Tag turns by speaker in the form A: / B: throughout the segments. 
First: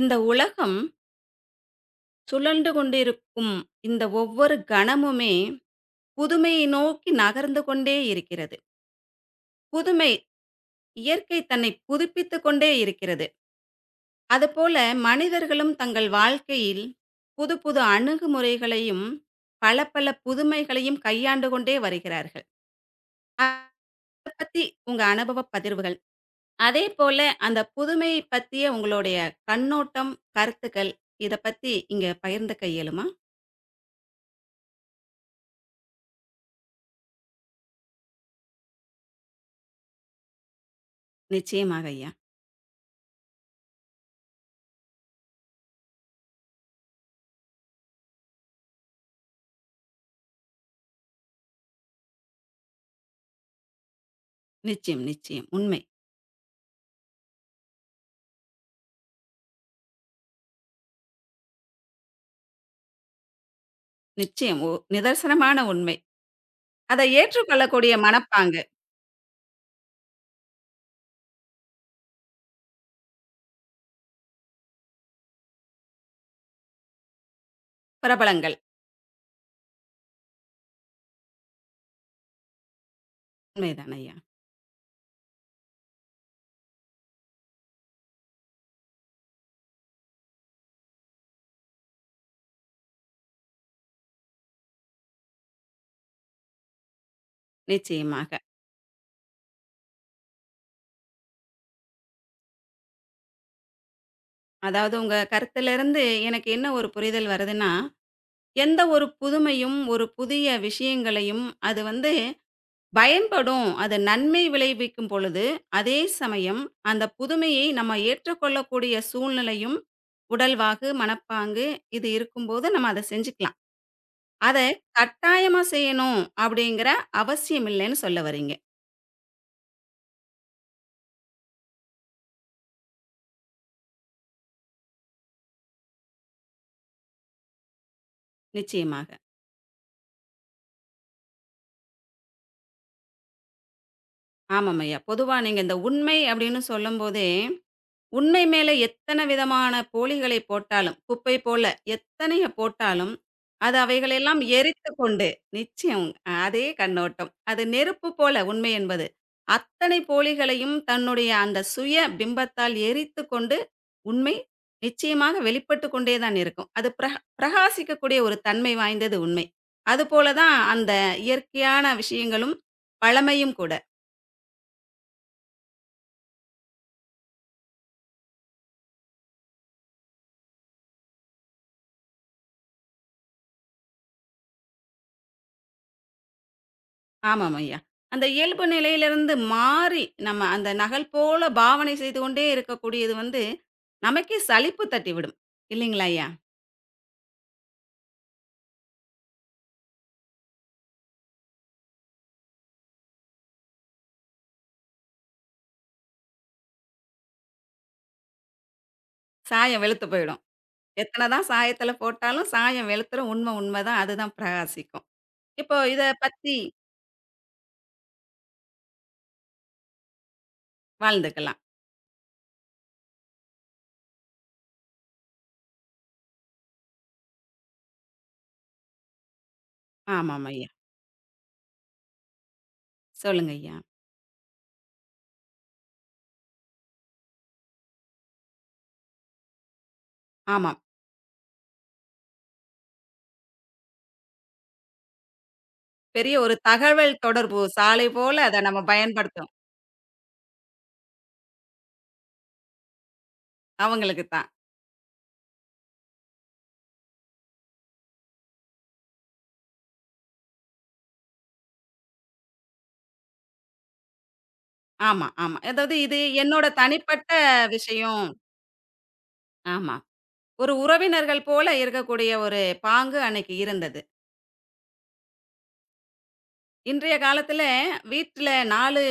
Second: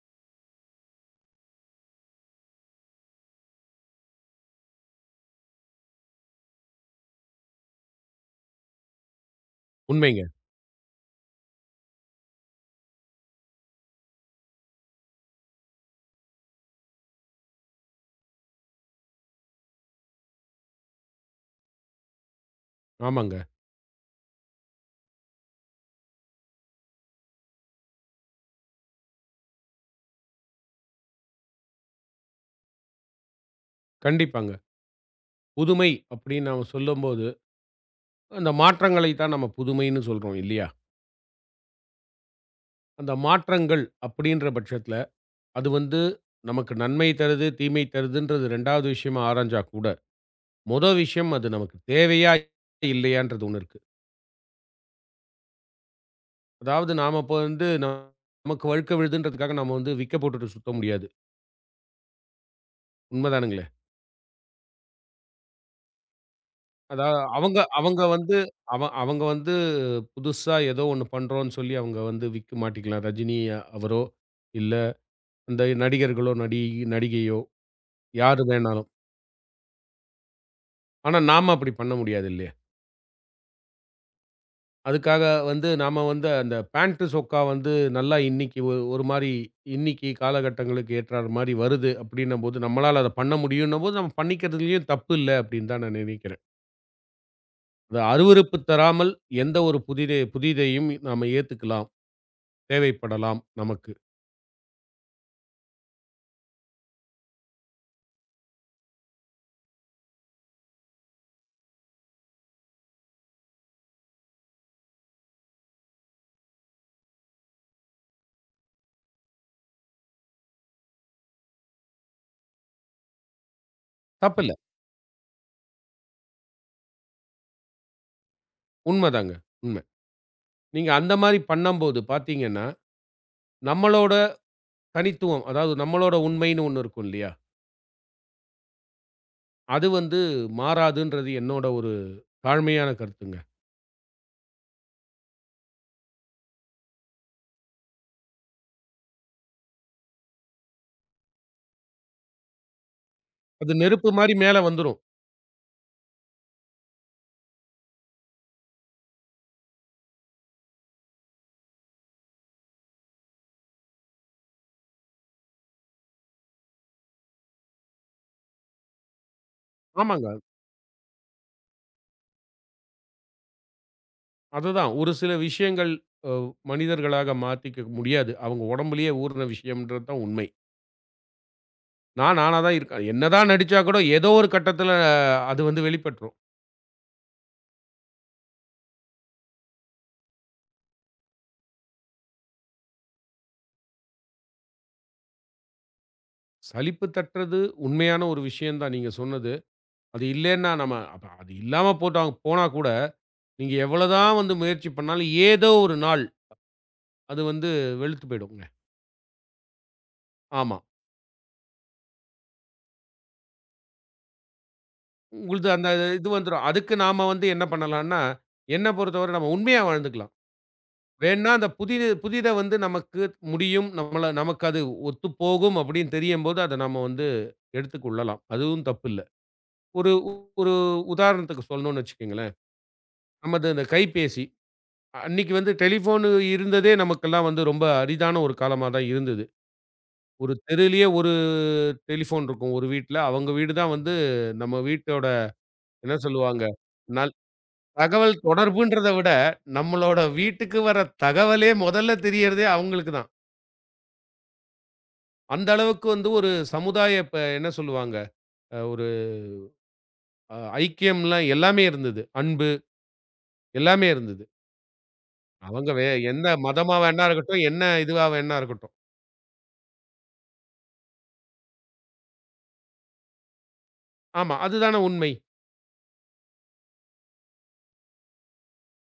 A: இந்த உலகம் சுழன்று கொண்டிருக்கும் இந்த ஒவ்வொரு கணமுமே புதுமையை நோக்கி நகர்ந்து கொண்டே இருக்கிறது. புதுமை
B: உண்மைங்க.
A: இயற்கை தன்னை புதுப்பித்துக் கொண்டே இருக்கிறது. அதுபோல மனிதர்களும் தங்கள் வாழ்க்கையில் புது புது அணுகுமுறைகளையும், பல பல புதுமைகளையும் கையாண்டு கொண்டே வருகிறார்கள்.
B: ஆமாங்க.
A: அத பத்தி உங்க அனுபவ பகிர்வுகள். அதேபோல அந்த புதுமையை பத்திய உங்களுடைய கண்ணோட்டம், கருத்துக்கள் இத பத்தி இங்க பகிர்ந்துக்க இயலுமா?
B: கண்டிப்பாங்க. புதுமை அப்படின்னு நாம சொல்லும்போது, அந்த மாற்றங்களை தான் நம்ம புதுமைன்னு சொல்றோம் இல்லையா?
A: நிச்சயமாக ஐயா.
B: அந்த மாற்றங்கள் அப்படின்ற பட்சத்தில, அது வந்து நமக்கு நன்மை தருது, தீமை தருதுன்றது 2வது விஷயமா ஆராய்ஞ்சா கூட, மொத விஷயம் அது நமக்கு தேவையா இல்லையான்றது ஒண்ணு இருக்கு.
A: நிச்சயம், நிச்சயம். உண்மை.
B: அதாவது நாம இப்ப வந்து நமக்கு வழுக்க விழுதுன்றதுக்காக நாம வந்து விக்க போட்டுட்டு சுத்த முடியாது. உண்மதானுங்க.
A: நிச்சயம். ஒ நிதர்சனமான உண்மை. அத
B: அதாவது அவங்க
A: ஏற்றுக்கொள்ளக்கூடிய
B: அவங்க வந்து
A: மனப்பாங்கு.
B: அவ அவங்க வந்து புதுசா ஏதோ ஒண்ணு பண்றோம்ன்னு சொல்லி அவங்க வந்து விக்க மாட்டிக்கலாம். ரஜினி அவரோ, இல்ல அந்த நடிகர்களோ, நடிகையோ யாரு
A: பிரபலங்கள்.
B: வேணாலும். ஆனா, நாம அப்படி பண்ண முடியாது இல்லையா?
A: உண்மைதான் ஐயா.
B: அதுக்காக வந்து நாம வந்து அந்த பேண்ட், சொக்கா வந்து நல்லா இன்னைக்கு ஒரு மாரி இன்னைக்கு காலகட்டங்களுக்கு ஏற்றார் மாரி வருது அப்படின்னும்போது, நம்மளால அத பண்ண முடியும்ன்னும்போது, நம்ம பண்ணிக்கிறதுலயும் தப்பு இல்ல அப்படின்னு தான் நான் நினைக்கிறேன். அது
A: நிச்சயமாக.
B: அருவருப்பு தராமல் எந்த ஒரு புதிதையும் நாம ஏத்துக்கலாம். தேவைப்படலாம் நமக்கு.
A: அதாவது உங்க கருத்திலிருந்து எனக்கு என்ன ஒரு புரிதல் வருதுன்னா, எந்த ஒரு புதுமையும், ஒரு புதிய விஷயங்களையும் அது வந்து பயன்படும். அது நன்மை விளைவிக்கும் பொழுது, அதே சமயம் அந்த புதுமையை நம்ம ஏற்றுக்கொள்ளக்கூடிய சூழ்நிலையும், உடல்வாகு, மனப்பாங்கு இது இருக்கும்போது நம்ம அத செஞ்சுக்கலாம்.
B: தப்பில்ல.
A: அத கட்டாயமா செய்யணும் அப்படிங்கிற அவசியம் இல்லைன்னு சொல்ல வரீங்க.
B: உண்மதாங்க. உண்ம. நீங்க அந்த மாரி பண்ணம்போது பார்த்தீங்கன்னா, நம்மளோட தனித்துவம், அதாவது நம்மளோட உண்மைன்னு ஒண்ணு இருக்கும் இல்லையா?
A: நிச்சயமாக.
B: அது வந்து மாறாதுன்றது என்னோட ஒரு தாழ்மையான கருத்துங்க.
A: ஆமாம் ஐயா. பொதுவா நீங்க இந்த உண்மை அப்படின்னு சொல்லும்போதே உண்மை மேல எத்தன விதமான போலிகளை போட்டாலும், குப்பை போல எத்தனைய போட்டாலும்,
B: அது
A: அது
B: நெருப்பு மாரி
A: அவைகளெல்லாம்
B: மேல வந்துரும்.
A: எரித்துக்கொண்டு நிச்சயம் அதே கண்ணோட்டம். அது நெருப்பு போல உண்மை என்பது. அத்தனை போலிகளையும் தன்னுடைய அந்த சுய பிம்பத்தால் எரித்துக்கொண்டு, உண்மை நிச்சயமாக வெளிப்பட்டு கொண்டே தான் இருக்கும். அது பிரகாசிக்கக்கூடிய ஒரு தன்மை வாய்ந்தது உண்மை.
B: ஆமாங்க.
A: அதுபோல தான் அந்த இயற்கையான விஷயங்களும், பழமையும் கூட.
B: அதுதான். ஒரு சில விஷயங்கள் அ மனிதர்களாக மாத்திக்க முடியாது. அவங்க உடம்புலயே ஊறுன விஷயம்ன்றது தான் உண்மை. நான் நானா தான் இருக்கேன். என்னதான் நடிச்சா கூட ஏதோ ஒரு கட்டத்தில அது வந்து வெளிப்பட்டுரும்.
A: ஆமாம் ஐயா. அந்த இயல்பு நிலையிலிருந்து மாறி, நம்ம அந்த நகல் போல பாவனை செய்து கொண்டே இருக்கக்கூடியது வந்து, நமக்கே சலிப்பு தட்டிவிடும். இல்லைங்களா ஐயா?
B: சலிப்பு தட்டுறது உண்மையான ஒரு விஷயம் தான் நீங்க சொன்னது. அது இல்லேன்னா நம்ம அப்ப அது இல்லாம போட்டாங் போனா கூட, நீங்க எவ்வளதான் வந்து முயற்சி பண்ணாலும், ஏதோ ஒரு நாள் அது வந்து வெளுத்து போயிடுங்க.
A: சாயம் வெளுத்து போயிடும்.
B: ஆமா.
A: எத்தன தான் சாயத்தில போட்டாலும், சாயம் வெளுத்துரும். உண்ம உண்ம தான். அதுதான் பிரகாசிக்கும்.
B: உங்களுது
A: இப்போ
B: அந்த
A: இத
B: இது
A: பத்தி
B: வந்துரும். அதுக்கு நாம வந்து என்ன பண்ணலான்னா, என்ன பொறுத்தவரை நம்ம உண்மையா வாழ்ந்துக்கலாம். வேண்ணா
A: வாழ்ந்துக்கலாம்.
B: அந்த புதிது புதித வந்து நமக்கு முடியும். நம்மள நமக்கு அது ஒத்துப்போகும் அப்படின்னு தெரியும்போது, அத நம்ம வந்து எடுத்துக்கொள்ளலாம். அதுவும் தப்பில்ல. ஒரு
A: ஆமாம் ஐயா.
B: ஒரு உதாரணத்துக்கு சொல்லணும்னு வச்சுக்கங்களேன்.
A: சொல்லுங்க
B: நமது
A: ஐயா.
B: இந்த கைபேசி அன்னைக்கு வந்து டெலிஃபோனு இருந்ததே நமக்கெல்லாம் வந்து ரொம்ப அரிதான ஒரு காலமா தான் இருந்தது. ஒரு
A: ஆமாம்.
B: தெருவிலேயே ஒரு டெலிஃபோன் இருக்கும் ஒரு வீட்ல. அவங்க வீடு தான் வந்து நம்ம வீட்டோட என்ன
A: பெரிய ஒரு
B: சொல்லுவாங்க?
A: தகவல்
B: நல்
A: தொடர்பு சாலை
B: தகவல்
A: போல அத நம்ம
B: தொடர்புன்றத விட,
A: பயன்படுத்தும்.
B: நம்மளோட வீட்டுக்கு வர தகவலே முதல்ல தெரியறதே அவங்களுக்கு தான்.
A: அவங்களுக்கு தான்.
B: அந்த அளவுக்கு வந்து ஒரு சமுதாய இப்ப என்ன சொல்லுவாங்க? ஒரு அ ஐக்கியம்லாம் எல்லாமே இருந்தது. அன்பு எல்லாமே இருந்தது.
A: ஆமா, ஆமா.
B: அவங்க
A: அதாவது இது
B: எந்த
A: என்னோட
B: மதமா
A: தனிப்பட்ட
B: வேணா இருக்கட்டும், என்ன
A: விஷயம்.
B: இதுவா வேணா இருக்கட்டும்.
A: ஆமா. ஒரு உறவினர்கள் போல இருக்கக்கூடிய ஒரு பாங்கு அன்னைக்கு இருந்தது.
B: ஆமா, அதுதான உண்மை.
A: இன்றைய காலத்தில வீட்ல 4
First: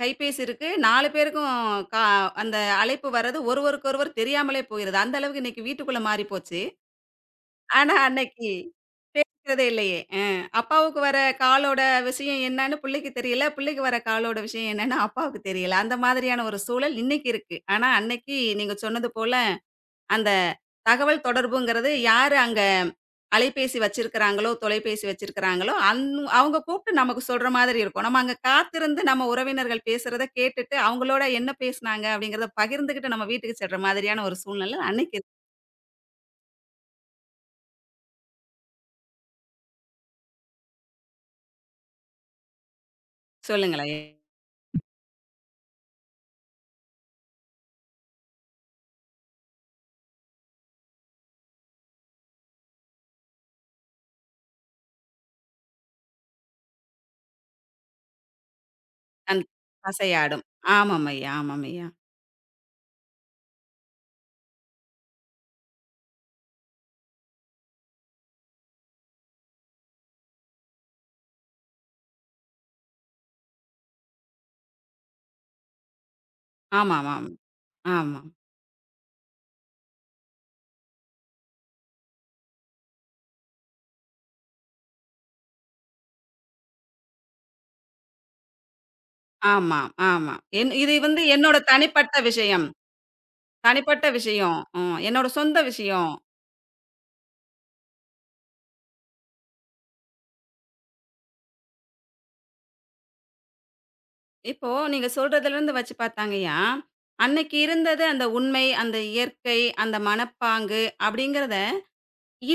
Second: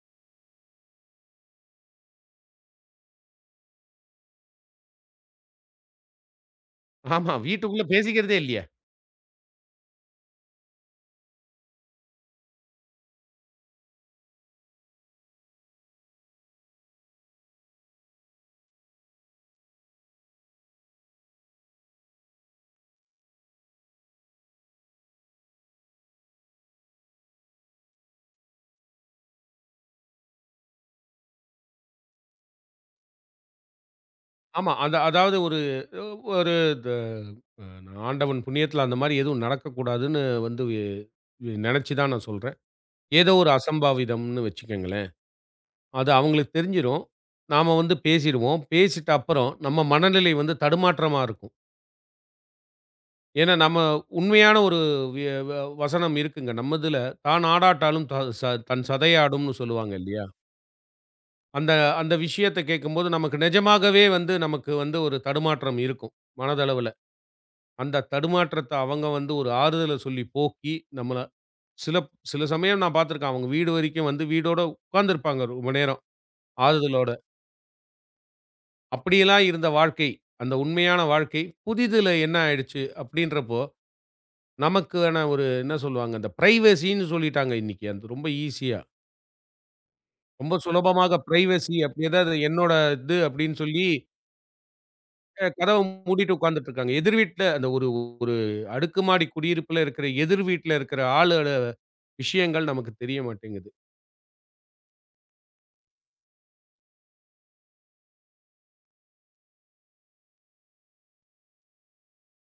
A: கைபேசி இருக்கு. 4 பேருக்கும் கா அந்த அழைப்பு வர்றது ஒருவருக்கொருவர் தெரியாமலே போயிருது. அந்த அளவுக்கு இன்னைக்கு வீட்டுக்குள்ள மாறி போச்சு.
B: ஆமா, வீட்டுக்குள்ள
A: ஆனா
B: பேசிக்கிறதே
A: அன்னைக்கு
B: இல்லையே!
A: இருக்கிறதே இல்லையே. அப்பாவுக்கு வர காலோட விஷயம் என்னன்னு பிள்ளைக்கு தெரியல. பிள்ளைக்கு வர காலோட விஷயம் என்னன்னு அப்பாவுக்கு தெரியல. அந்த மாதிரியான ஒரு சூழல் இன்னைக்கு இருக்கு. ஆனா அன்னைக்கு நீங்க சொன்னது போல அந்த தகவல் தொடர்புங்கிறது யாரு அங்க அலைபேசி வச்சிருக்கிறாங்களோ, தொலைபேசி வச்சிருக்கிறாங்களோ, அவங்க கூப்பிட்டு நமக்கு சொல்ற மாதிரி இருக்கும். நம்ம அங்க காத்திருந்து நம்ம உறவினர்கள் பேசுறத கேட்டுட்டு, அவங்களோட என்ன பேசுனாங்க அப்படிங்கிறத பகிர்ந்துகிட்டு நம்ம வீட்டுக்கு செல்ற மாதிரியான ஒரு
B: ஆமா.
A: சூழ்நிலை
B: அந்த
A: அன்னைக்கு இருக்கு.
B: அதாவது ஒரு ஒரு த அ ஆண்டவன் புண்ணியத்துல அந்த மாரி எதுவும் நடக்கக்கூடாதுன்னு வந்து நெனச்சு தான் நான் சொல்றேன். ஏதோ ஒரு
A: சொல்லுங்களேன்.
B: அசம்பாவிதம்ன்னு வச்சுக்கங்களேன். அது அவங்களுக்கு தெரிஞ்சிரும். நாம வந்து பேசிடுவோம். பேசிட்ட அப்புறம் நம்ம மனநிலை வந்து தடுமாற்றமா இருக்கும். ஏன்னா நம்ம உண்மையான ஒரு வி வ வசனம் இருக்குங்க. நம்மதுல "தான் ஆடாட்டாலும் த ச தன்
A: அந்
B: சதையாடும்னு" சொல்லுவாங்க இல்லையா?
A: அசையாடும். ஆமாம்ய்யா,
B: அந்த
A: ஆமாம்ய்யா.
B: அந்த விஷயத்த கேட்கும்போது நமக்கு நிஜமாகவே வந்து நமக்கு வந்து ஒரு தடுமாற்றம் இருக்கும் மனதளவுல. அந்த தடுமாற்றத்த அவங்க வந்து ஒரு ஆறுதல சொல்லி போக்கி, நம்மள சில சில சமயம் நான் பார்த்துருக்கேன். அவங்க வீடு வரைக்கும் வந்து வீடோட உட்கார்ந்திருப்பாங்க ரொம்ப நேரம், ஆறுதலோட.
A: ஆமாமாம். ஆமா.
B: அப்படியெல்லாம் இருந்த வாழ்க்கை, அந்த உண்மையான வாழ்க்கை, புதிதில என்ன ஆயிடுச்சு அப்படின்றப்போ, நமக்கான ஒரு என்ன சொல்லுவாங்க, அந்த பிரைவசின்னு சொல்லிட்டாங்க இன்னைக்கு. அது ரொம்ப ஈசியா.
A: ஆமா, ஆமா.
B: ரொம்ப
A: என் இது
B: சுலபமாக
A: வந்து என்னோட
B: பிரைவசி அப்படி
A: தனிப்பட்ட
B: ஏதாவது
A: விஷயம்.
B: என்னோட இது அப்படின்னு சொல்லி
A: தனிப்பட்ட விஷயம். ம். என்னோட சொந்த
B: கதவ
A: விஷயம்.
B: மூடிட்டு உட்கார்ந்துட்டு இருக்காங்க. எதிர் வீட்ல அந்த ஒரு ஒரு அடுக்குமாடி குடியிருப்புல இருக்கிற எதிர் வீட்ல இருக்கிற ஆளோட விஷயங்கள் நமக்கு தெரிய மாட்டேங்குது.
A: இப்போ நீங்க சொல்றதுலருந்து வச்சு பார்த்தாங்கயா, அன்னைக்கு இருந்தது அந்த உண்மை, அந்த இயற்கை, அந்த மனப்பாங்கு அப்படிங்கிறத,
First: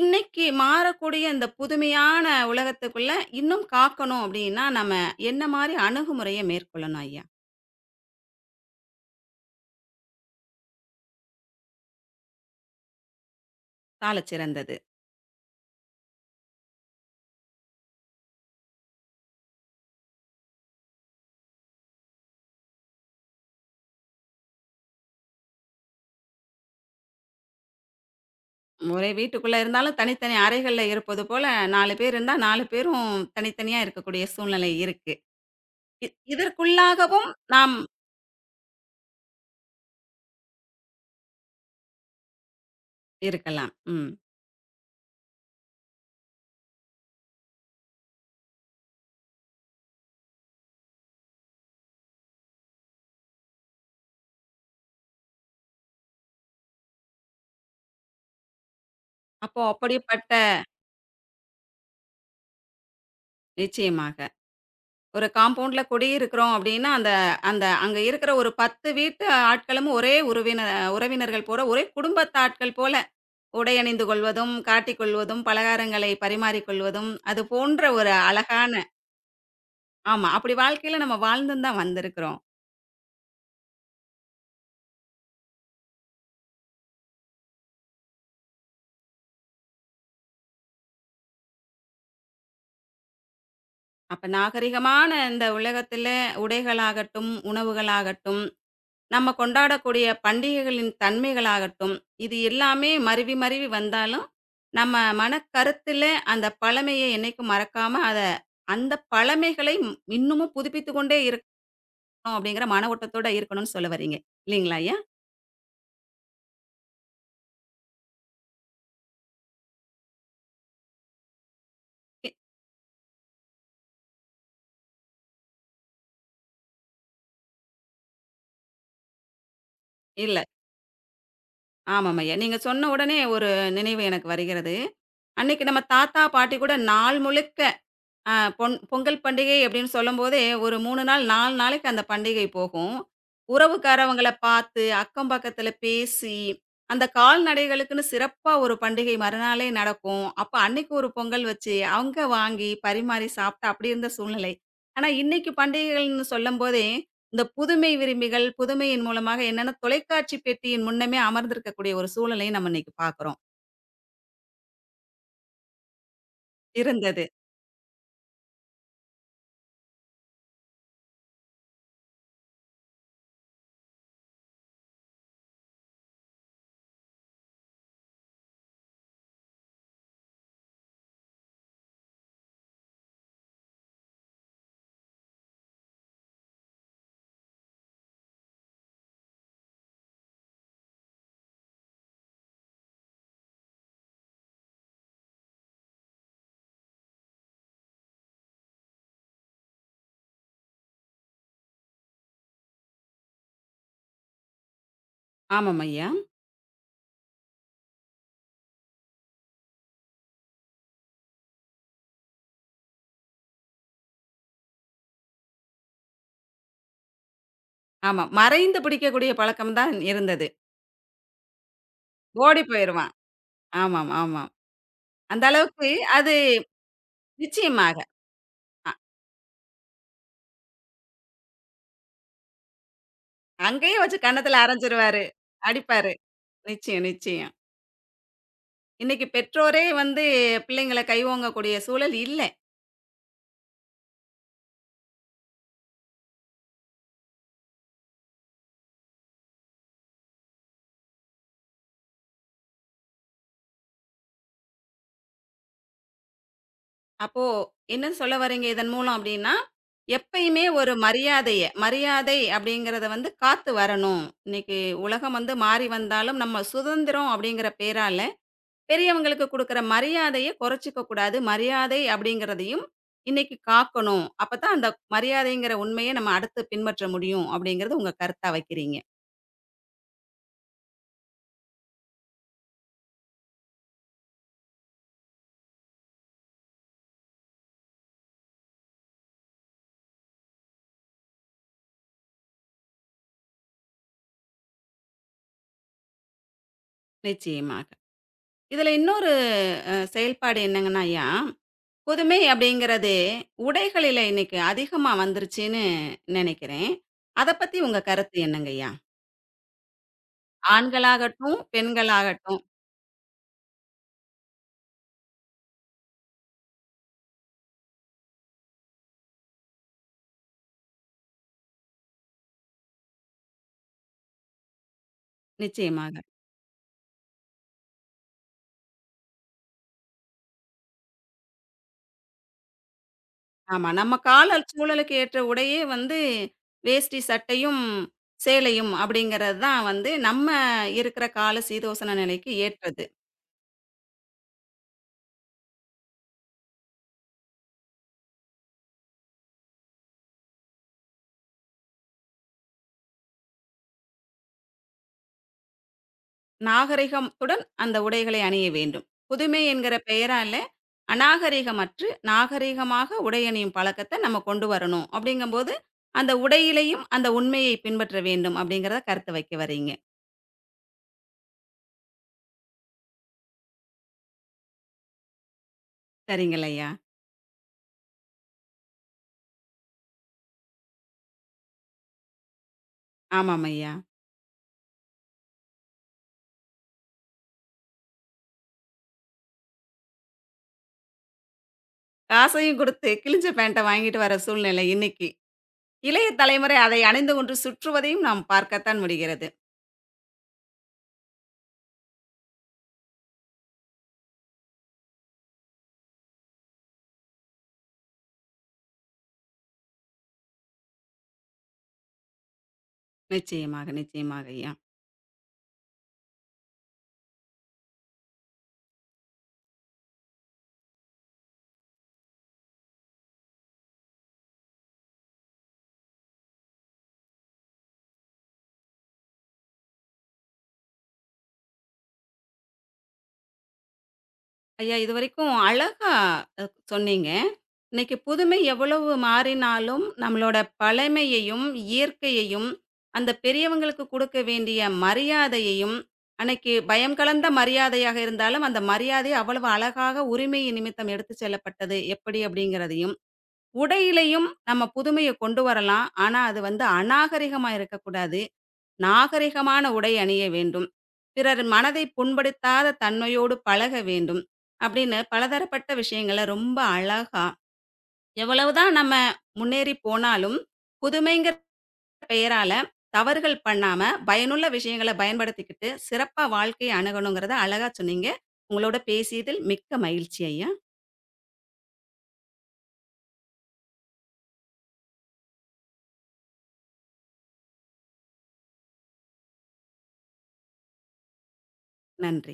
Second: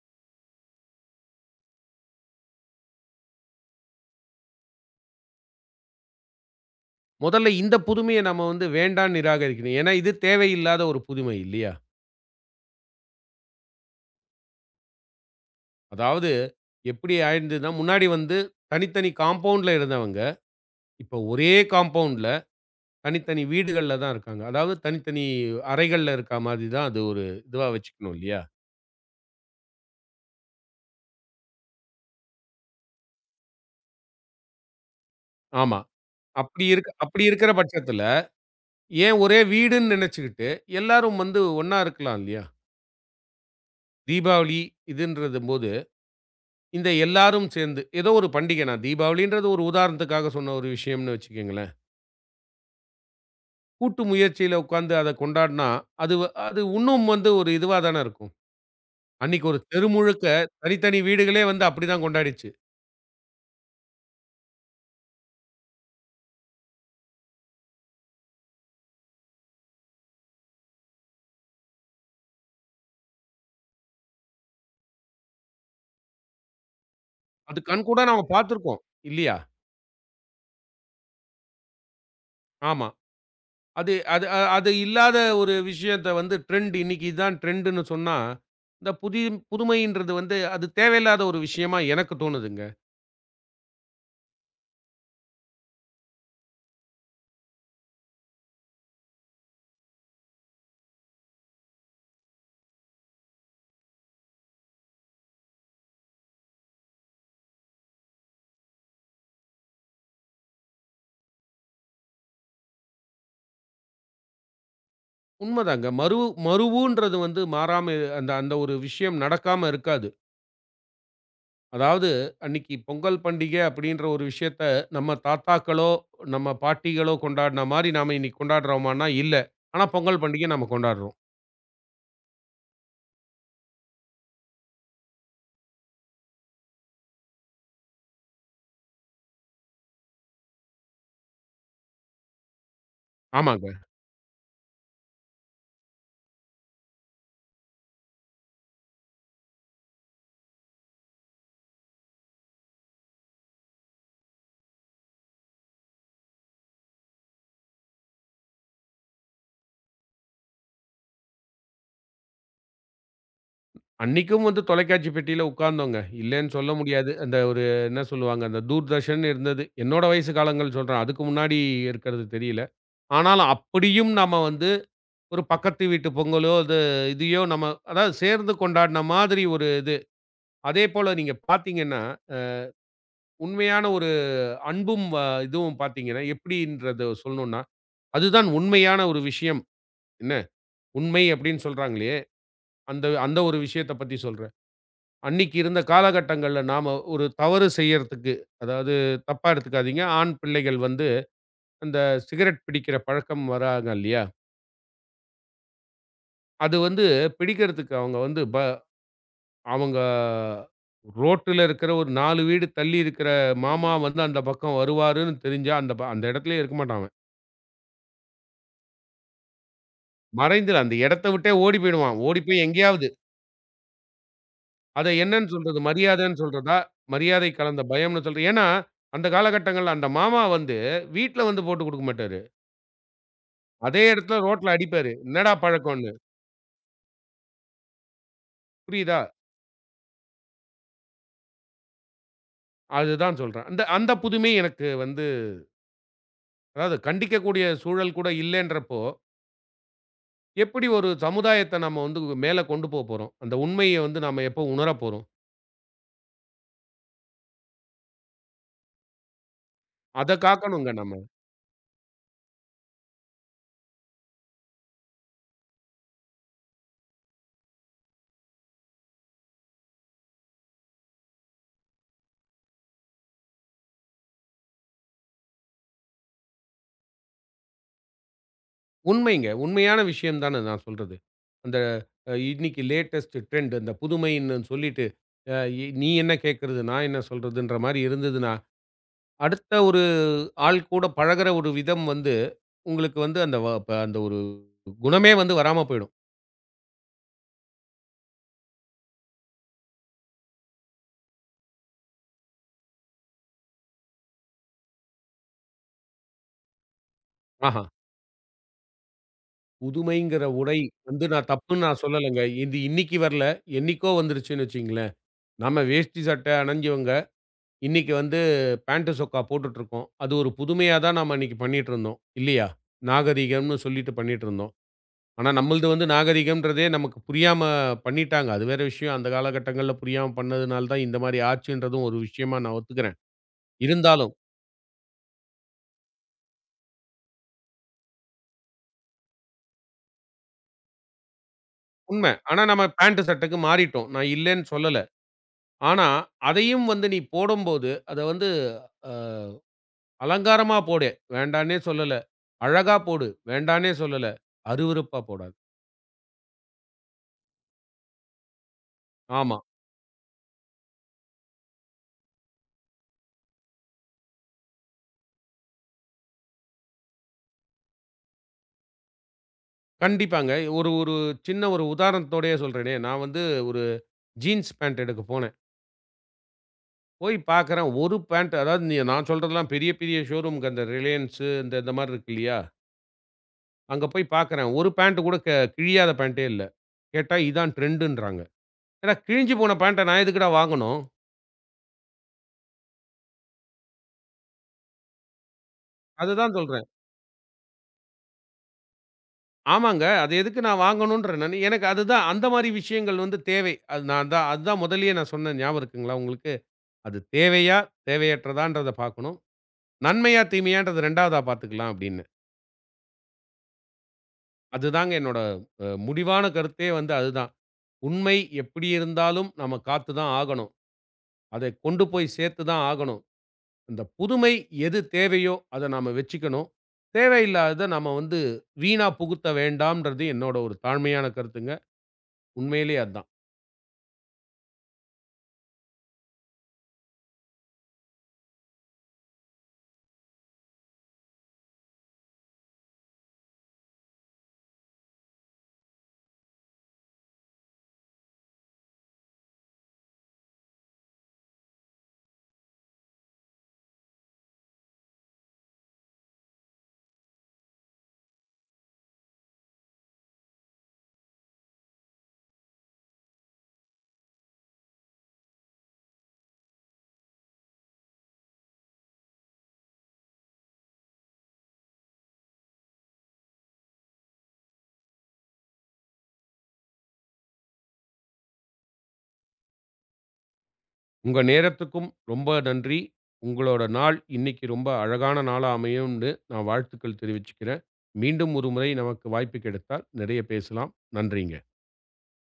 A: இன்னைக்கு மாறக்கூடிய இந்த புதுமையான உலகத்துக்குள்ள இன்னும் காக்கணும் அப்படின்னா, நம்ம என்ன மாரி அணுகுமுறைய மேற்கொள்ளணும் ஐயா?
B: முதல்ல இந்த புதுமைய நம்ம வந்து வேண்டான்னு நிராகரிக்கணும். ஏன்னா, இது தேவையில்லாத ஒரு புதுமை இல்லையா?
A: சாலச்சிறந்தது.
B: அதாவது எப்படி ஆயிருந்ததுன்னா, முன்னாடி வந்து தனித்தனி காம்பவுண்ட்ல இருந்தவங்க, இப்ப ஒரே காம்பவுண்ட்ல தனித்தனி வீடுகள்ல தான் இருக்காங்க. அதாவது தனித்தனி அறைகள்ல இருக்கா மாதிரி தான் அது ஒரு இதுவா வச்சுக்கணும் இல்லையா?
A: ஒரே வீட்டுக்குள்ள இருந்தாலும் தனித்தனி அறைகள்ல இருப்பது போல 4 பேர் இருந்தா 4 பேரும் தனித்தனியா இருக்கக்கூடிய சூழ்நிலை இருக்கு.
B: ஆமா.
A: இ
B: அப்படி
A: இதற்குள்ளாகவும்
B: இருக்கிற
A: நாம்
B: பட்சத்துல ஏன் ஒரே வீடுன்னு நினைச்சுக்கிட்டு, எல்லாரும் வந்து ஒண்ணா இருக்கலாம் இல்லையா?
A: இருக்கலாம். ம்.
B: தீபாவளி இதுன்றதும்போது, இந்த எல்லாரும் சேர்ந்து ஏதோ ஒரு பண்டிகை நான் தீபாவளின்றது ஒரு உதாரணத்துக்காக சொன்ன ஒரு விஷயம்னு வச்சுக்கங்களேன். கூட்டு முயற்சியில உட்கார்ந்து அத கொண்டாடுனா, அது வ அது இன்னும் வந்து ஒரு இதுவா தானே இருக்கும். அன்னைக்கு ஒரு
A: அப்போ
B: தெரு முழுக்க
A: அப்படிப்பட்ட
B: தனித்தனி வீடுகளே வந்து அப்படிதான் கொண்டாடிச்சு.
A: நிச்சயமாக. ஒரு காம்பவுண்ட்ல குடியிருக்கிறோம் அப்படின்னா, அந்த அந்த அங்க இருக்கிற ஒரு 10 வீட்டு ஆட்களும் ஒரே உறவினர்கள் போல, ஒரே குடும்பத்து ஆட்கள் போல உடை அணிந்து கொள்வதும், காட்டிக் கொள்வதும், பலகாரங்களை பரிமாறிக்கொள்வதும், அது
B: அது
A: போன்ற
B: கண்கூடா
A: ஒரு
B: நாம
A: அழகான
B: பார்த்துருக்கோம். இல்லையா?
A: ஆமா. அப்படி வாழ்க்கையில நம்ம வாழ்ந்தும் தான் வந்திருக்கிறோம்.
B: ஆமா. அது அது அ அது இல்லாத ஒரு விஷயத்த வந்து ட்ரெண்ட் இன்னைக்கு இதான் ட்ரெண்டுன்னு சொன்னா, இந்த புதுமைன்றது வந்து அது தேவையில்லாத ஒரு விஷயமா எனக்கு தோணுதுங்க.
A: அப்ப நாகரிகமான இந்த உலகத்தில உடைகளாகட்டும், உணவுகளாகட்டும் நம்ம கொண்டாடக்கூடிய பண்டிகைகளின் தன்மைகளாகட்டும், இது எல்லாமே மருவி மருவி வந்தாலும், நம்ம மனக்கருத்தில அந்த பழமைய என்னைக்கும் மறக்காம, அத அந்த பழமைகளை ம்- இன்னமும் புதுப்பித்துக் கொண்டே இருக்கணும் அப்படிங்கிற மன ஓட்டத்தோட இருக்கணும்னு சொல்ல வர்றீங்க. இல்லைங்களா ஐயா?
B: உண்மதாங்க. மருவுன்றது வந்து மாறாம அந்த அந்த ஒரு விஷயம் நடக்காம இருக்காது. அதாவது
A: இ
B: அன்னைக்கு பொங்கல் பண்டிகை அப்படின்ற ஒரு விஷயத்த நம்ம தாத்தாக்களோ, நம்ம பாட்டிகளோ கொண்டாடின மாரி நாம இன்னைக்கு கொண்டாடுறோமான்னா இல்ல. ஆனா பொங்கல்
A: இல்ல.
B: பண்டிகை நாம கொண்டாடுறோம்.
A: ஆமாம் ஐயா. நீங்க சொன்ன உடனே ஒரு நினைவு எனக்கு வருகிறது. அன்னைக்கு நம்ம தாத்தா, பாட்டி கூட நாள் முழுக்க ஆ பொன் பொங்கல் பண்டிகை அப்படின்னு சொல்லும்போதே, ஒரு 3 நாள், 4 நாளைக்கு அந்த பண்டிகை போகும்.
B: ஆமாங்க.
A: உறவுக்காரவங்கள பார்த்து, அக்கம் பக்கத்தில பேசி, அந்த கால்நடைகளுக்குன்னு சிறப்பா ஒரு பண்டிகை மறுநாளே நடக்கும். அப்ப அன்னைக்கு ஒரு பொங்கல் வச்சு, அவங்க வாங்கி பரிமாறி சாப்பிட்டு அப்படி இருந்த சூழ்நிலை. ஆனா, இன்னைக்கு பண்டிகைகள்ன்னு சொல்லும்போதே, இந்த புதுமை விரும்பிகள், புதுமையின் மூலமாக என்னன்னா தொலைக்காட்சி பெட்டியின் முன்னமே அமர்ந்திருக்கக்கூடிய ஒரு சூழலையும் நம்ம இன்னைக்கு பார்க்குறோம்.
B: அன்னைக்கும் வந்து தொலைக்காட்சி பெட்டியில உட்கார்ந்தோங்க. இல்லன்னு சொல்ல முடியாது.
A: இருந்தது.
B: அந்த ஒரு என்ன சொல்லுவாங்க, அந்த தூர்தர்ஷன் இருந்தது. என்னோட வயசு காலங்கள் சொல்றேன். அதுக்கு முன்னாடி இருக்கிறது தெரியல. ஆனாலும் அப்படியும் நம்ம வந்து ஒரு பக்கத்து வீட்டு பொங்கலோ, அது இதையோ நம்ம அதாவது சேர்ந்து கொண்டாடின மாதிரி ஒரு இது. அதேபோல நீங்க பார்த்தீங்கன்னா, அ உண்மையான ஒரு அன்பும் இதுவும் பார்த்தீங்கன்னா, எப்படின்றத சொல்லணும்னா, அதுதான் உண்மையான ஒரு விஷயம். என்ன உண்மை அப்படின்னு சொல்றாங்களே, அந்த அந்த ஒரு விஷயத்த பத்தி சொல்றேன். அன்னைக்கு இருந்த காலகட்டங்கள்ல நாம ஒரு தவறு செய்யறதுக்கு, அதாவது தப்பா எடுத்துக்காதீங்க. ஆண் பிள்ளைகள் வந்து அந்த சிகரெட் பிடிக்கிற பழக்கம் வராங்க இல்லையா?
A: ஆமாம் ஐயா.
B: அது வந்து பிடிக்கிறதுக்கு அவங்க வந்து ப அவங்க ரோட்டுல இருக்கிற ஒரு 4 வீடு தள்ளி இருக்கிற மாமா வந்து அந்த பக்கம் வருவாருன்னு தெரிஞ்சா, அந்த இடத்திலேயே இருக்க மாட்டான் அவன்.
A: ஆமா. மறைந்து பிடிக்கக்கூடிய பழக்கம் தான் இருந்தது.
B: மறைந்து அந்த இடத்த விட்டே ஓடி போயிடுவான். ஓடி
A: ஓடி
B: போய் எங்கேயாவது.
A: போயிருவான். ஆமாம், ஆமாம்.
B: அத
A: அந்த
B: என்னன்னு சொல்றது?
A: அளவுக்கு அது
B: மரியாதைன்னு சொல்றதா? மரியாதை கலந்த
A: நிச்சயமாக.
B: பயம்ன்னு சொல்ற ஏன்னா,
A: அ
B: அந்த காலகட்டங்கள்ல அந்த மாமா வந்து வீட்ல வந்து போட்டு குடுக்க மாட்டாரு.
A: அங்கேயே
B: அதே
A: வச்சு
B: இடத்துல
A: கன்னத்துல
B: ரோட்ல அடிப்பாரு.
A: அரஞ்சிருவாரு.
B: என்னடா பழக்கம்ன்னு.
A: அடிப்பாரு. நிச்சயம், நிச்சயம்.
B: புரியுதா?
A: இன்னைக்கு பெற்றோரே வந்து பிள்ளைங்கள கை ஓங்கக்கூடிய சூழல் இல்ல.
B: அதுதான் சொல்றேன். அந்த அந்த புதுமை எனக்கு வந்து அதாவது கண்டிக்கக்கூடிய சூழல் கூட இல்லன்றப்போ, எப்படி ஒரு சமுதாயத்த நம்ம வந்து மேல கொண்டு போறோம்? அந்த உண்மைய வந்து நாம எப்போ உணர போறோம்?
A: அப்போ என்ன சொல்ல வர்றீங்க இதன் மூலம் அப்டின்னா,
B: அத
A: எப்பயுமே ஒரு
B: காக்கணுங்க நம்ம.
A: மரியாதைய மரியாதை அப்படிங்கிறத வந்து காத்து வரணும். இன்னைக்கு உலகம் வந்து மாறி வந்தாலும் நம்ம சுதந்திரம் அப்படிங்கிற பேரால பெரியவங்களுக்கு குடுக்குற மரியாதைய குறைச்சுக்க கூடாது. மரியாதை அப்படிங்கிறதையும் இன்னைக்கு காக்கணும். அப்பதான் அந்த மரியாதைங்கிற உண்மைய நம்ம அடுத்து பின்பற்ற முடியும் அப்படிங்கிறது உங்க கருத்தா வைக்கிறீங்க.
B: உண்மைங்க. உண்மையான விஷயம் தான நான் சொல்றது. அந்த அ இன்னைக்கு லேட்டஸ்ட் ட்ரெண்ட் அந்த புதுமைன்னு சொல்லிட்டு, அ இ நீ என்ன கேட்கறது? நான் என்ன சொல்றதுன்ற மாரி இருந்ததுன்னா அடுத்த ஒரு ஆள் கூட பழகுற ஒரு விதம் வந்து, உங்களுக்கு வந்து அந்த வ ப அந்த ஒரு குணமே வந்து வராம போயிடும்.
A: நிச்சயமாக. இதுல இன்னொரு செயல்பாடு என்னங்கன்னாய்யா, புதுமை அப்படிங்கிறது உடைகளில இன்னைக்கு அதிகமா வந்துருச்சுன்னு நெனைக்கிறேன். அத பத்தி
B: ஆஹா!
A: உங்க கருத்து என்னங்கய்யா?
B: புதுமைங்கிற உடை வந்து நான்
A: ஆண்களாகட்டும்,
B: தப்புன்னு நான் சொல்லலங்க.
A: பெண்களாகட்டும்.
B: இது இன்னைக்கு வரல, என்னைக்கோ வந்துருச்சுன்னு வச்சுக்கங்களேன். நம்ம வேஷ்டி சட்டை அணிஞ்சவங்க, இன்னைக்கு வந்து பேண்ட் சொக்கா போட்டுட்டுருக்கோம். அது ஒரு புதுமையா தான் நாம அன்னைக்கு பண்ணிட்டுருந்தோம். இல்லையா? நாகரீகம்னு சொல்லிட்டு பண்ணிட்டுருந்தோம். ஆனா நம்மளது வந்து
A: நிச்சயமாக.
B: நாகரீகம்ன்றதே நமக்கு புரியாம பண்ணிட்டாங்க. அது வேற விஷயம். அந்த காலகட்டங்கள்ல புரியாம பண்ணதுனால தான் இந்த மாரி ஆச்சுன்றதும் ஒரு விஷயமா நான் ஒத்துக்கிறேன்.
A: ஆமா. நம்ம
B: இருந்தாலும்
A: கால சூழலுக்கு ஏற்ற உடையே வந்து வேஷ்டி, சட்டையும், சேலையும் அப்படிங்கிறது தான் வந்து நம்ம இருக்கிற கால சீதோசன
B: உண்ம.
A: நிலைக்கு
B: ஆனா நம்ம
A: ஏற்றது.
B: பேண்ட் சட்டைக்கு மாறிட்டோம். நான் இல்லன்னு சொல்லல. ஆனா, அதையும் வந்து நீ போடும்போது, அத வந்து அ அலங்காரமா போடு, வேண்டான்னே சொல்லல. அழகா போடு, வேண்டான்னே சொல்லல. அருவருப்பா போடாத.
A: நாகரிகத்துடன் அந்த உடைகளை அணிய வேண்டும்.
B: ஆமா.
A: புதுமை என்கிற பெயரால அநாகரிகமற்று, நாகரிகமாக உடை அணியும் பழக்கத்தை நம்ம கொண்டு வரணும். அப்படிங்கும்போது, அந்த உடையிலேயும் அந்த உண்மையை பின்பற்ற வேண்டும் அப்படிங்கிறத கருத்து வைக்க வரீங்க.
B: கண்டிப்பாங்க. ஒரு ஒரு சின்ன ஒரு உதாரணத்தோடயே சொல்றேனே, நான் வந்து ஒரு ஜீன்ஸ் பேண்ட் எடுக்க போனேன்.
A: சரிங்களையா.
B: போய் பார்க்குறேன், ஒரு பேண்ட் அதாவது நீ நான் சொல்றதெல்லாம் பெரிய பெரிய ஷோரூம்க்கு அந்த ரிலையன்ஸு இந்த இந்த மாரி இருக்கு இல்லையா?
A: ஆமாம் ஐயா.
B: அங்க போய் பார்க்குறேன். ஒரு பேண்ட் கூட கிழியாத பேண்ட்டே இல்ல. கேட்டா இதான் ட்ரெண்டுன்றாங்க. ஏன்னா கிழிஞ்சு போன பேண்ட்ட நான் எதுக்குடா வாங்கணும்?
A: காசையும் குடுத்து கிழிஞ்ச பேண்ட்ட வாங்கிட்டு வர சூழ்நிலை இன்னைக்கு. இளைய
B: அதுதான்
A: தலைமுறை
B: சொல்றேன்.
A: அதை அணிந்து கொண்டு சுற்றுவதையும் நாம் பார்க்கத்தான் முடிகிறது.
B: ஆமாங்க. அது எதுக்கு நான் வாங்கணுன்றேன் நானு. எனக்கு அதுதான் அந்த மாரி விஷயங்கள் வந்து தேவை. அது நான் தான் அதுதான் முதல்லயே நான் சொன்னேன் ஞாபகம் இருக்குங்களா உங்களுக்கு? அது தேவையா? தேவையற்றதான்றத பார்க்கணும். நன்மையா? தீமையான்றத 2வதா பார்த்துக்கலாம் அப்படின்னு.
A: நிச்சயமாக, நிச்சயமாக ஐயா.
B: அதுதாங்க என்னோட முடிவான கருத்தே வந்து அதுதான். உண்மை எப்படி இருந்தாலும் நம்ம காத்து தான் ஆகணும். அதை கொண்டு போய் சேர்த்து தான் ஆகணும். அந்த புதுமை எது தேவையோ, அத நாம வச்சுக்கணும். தேவையில்லாதத நாம வந்து வீணா புகுத்த வேண்டாம்ன்றது என்னோட ஒரு தாழ்மையான கருத்துங்க. உண்மையிலேயே அதான்.
A: ஐயா இதுவரைக்கும் அழகா அ சொன்னீங்க. இன்னைக்கு புதுமை எவ்வளவு மாறினாலும், நம்மளோட பழமையையும், இயற்கையையும், அந்த பெரியவங்களுக்கு குடுக்க வேண்டிய மரியாதையையும், அன்னைக்கு பயம் கலந்த மரியாதையாக இருந்தாலும், அந்த மரியாதை அவ்வளவு அழகாக உரிமையின் நிமித்தம் எடுத்துச் செல்லப்பட்டது எப்படி? அப்படிங்கிறதையும் உடையிலயும் நம்ம புதுமைய கொண்டு வரலாம். ஆனா, அது வந்து அநாகரிகமா இருக்கக்கூடாது. நாகரிகமான உடை அணிய வேண்டும். பிறர் மனதை புண்படுத்தாத தன்மையோடு பழக வேண்டும். அப்படின்னு பலதரப்பட்ட விஷயங்கள ரொம்ப அழகா, எவ்வளவுதான் நம்ம முன்னேறி போனாலும், புதுமைங்கிற பெயரால தவறுகள் பண்ணாம, பயனுள்ள விஷயங்கள பயன்படுத்திக்கிட்டு, சிறப்பா வாழ்க்கைய அணுகணுங்கிறத அழகா சொன்னீங்க. உங்களோட பேசியதில் மிக்க மகிழ்ச்சி ஐயா.
B: உங்க நேரத்துக்கும் ரொம்ப நன்றி. உங்களோட நாள் இன்னைக்கு ரொம்ப அழகான நாளா அமையும்னு நான் வாழ்த்துக்கள் தெரிவிச்சுக்கிறேன். மீண்டும் ஒரு முறை நமக்கு வாய்ப்பு கிடைத்தால், நிறைய பேசலாம். நன்றிங்க.
A: நன்றி.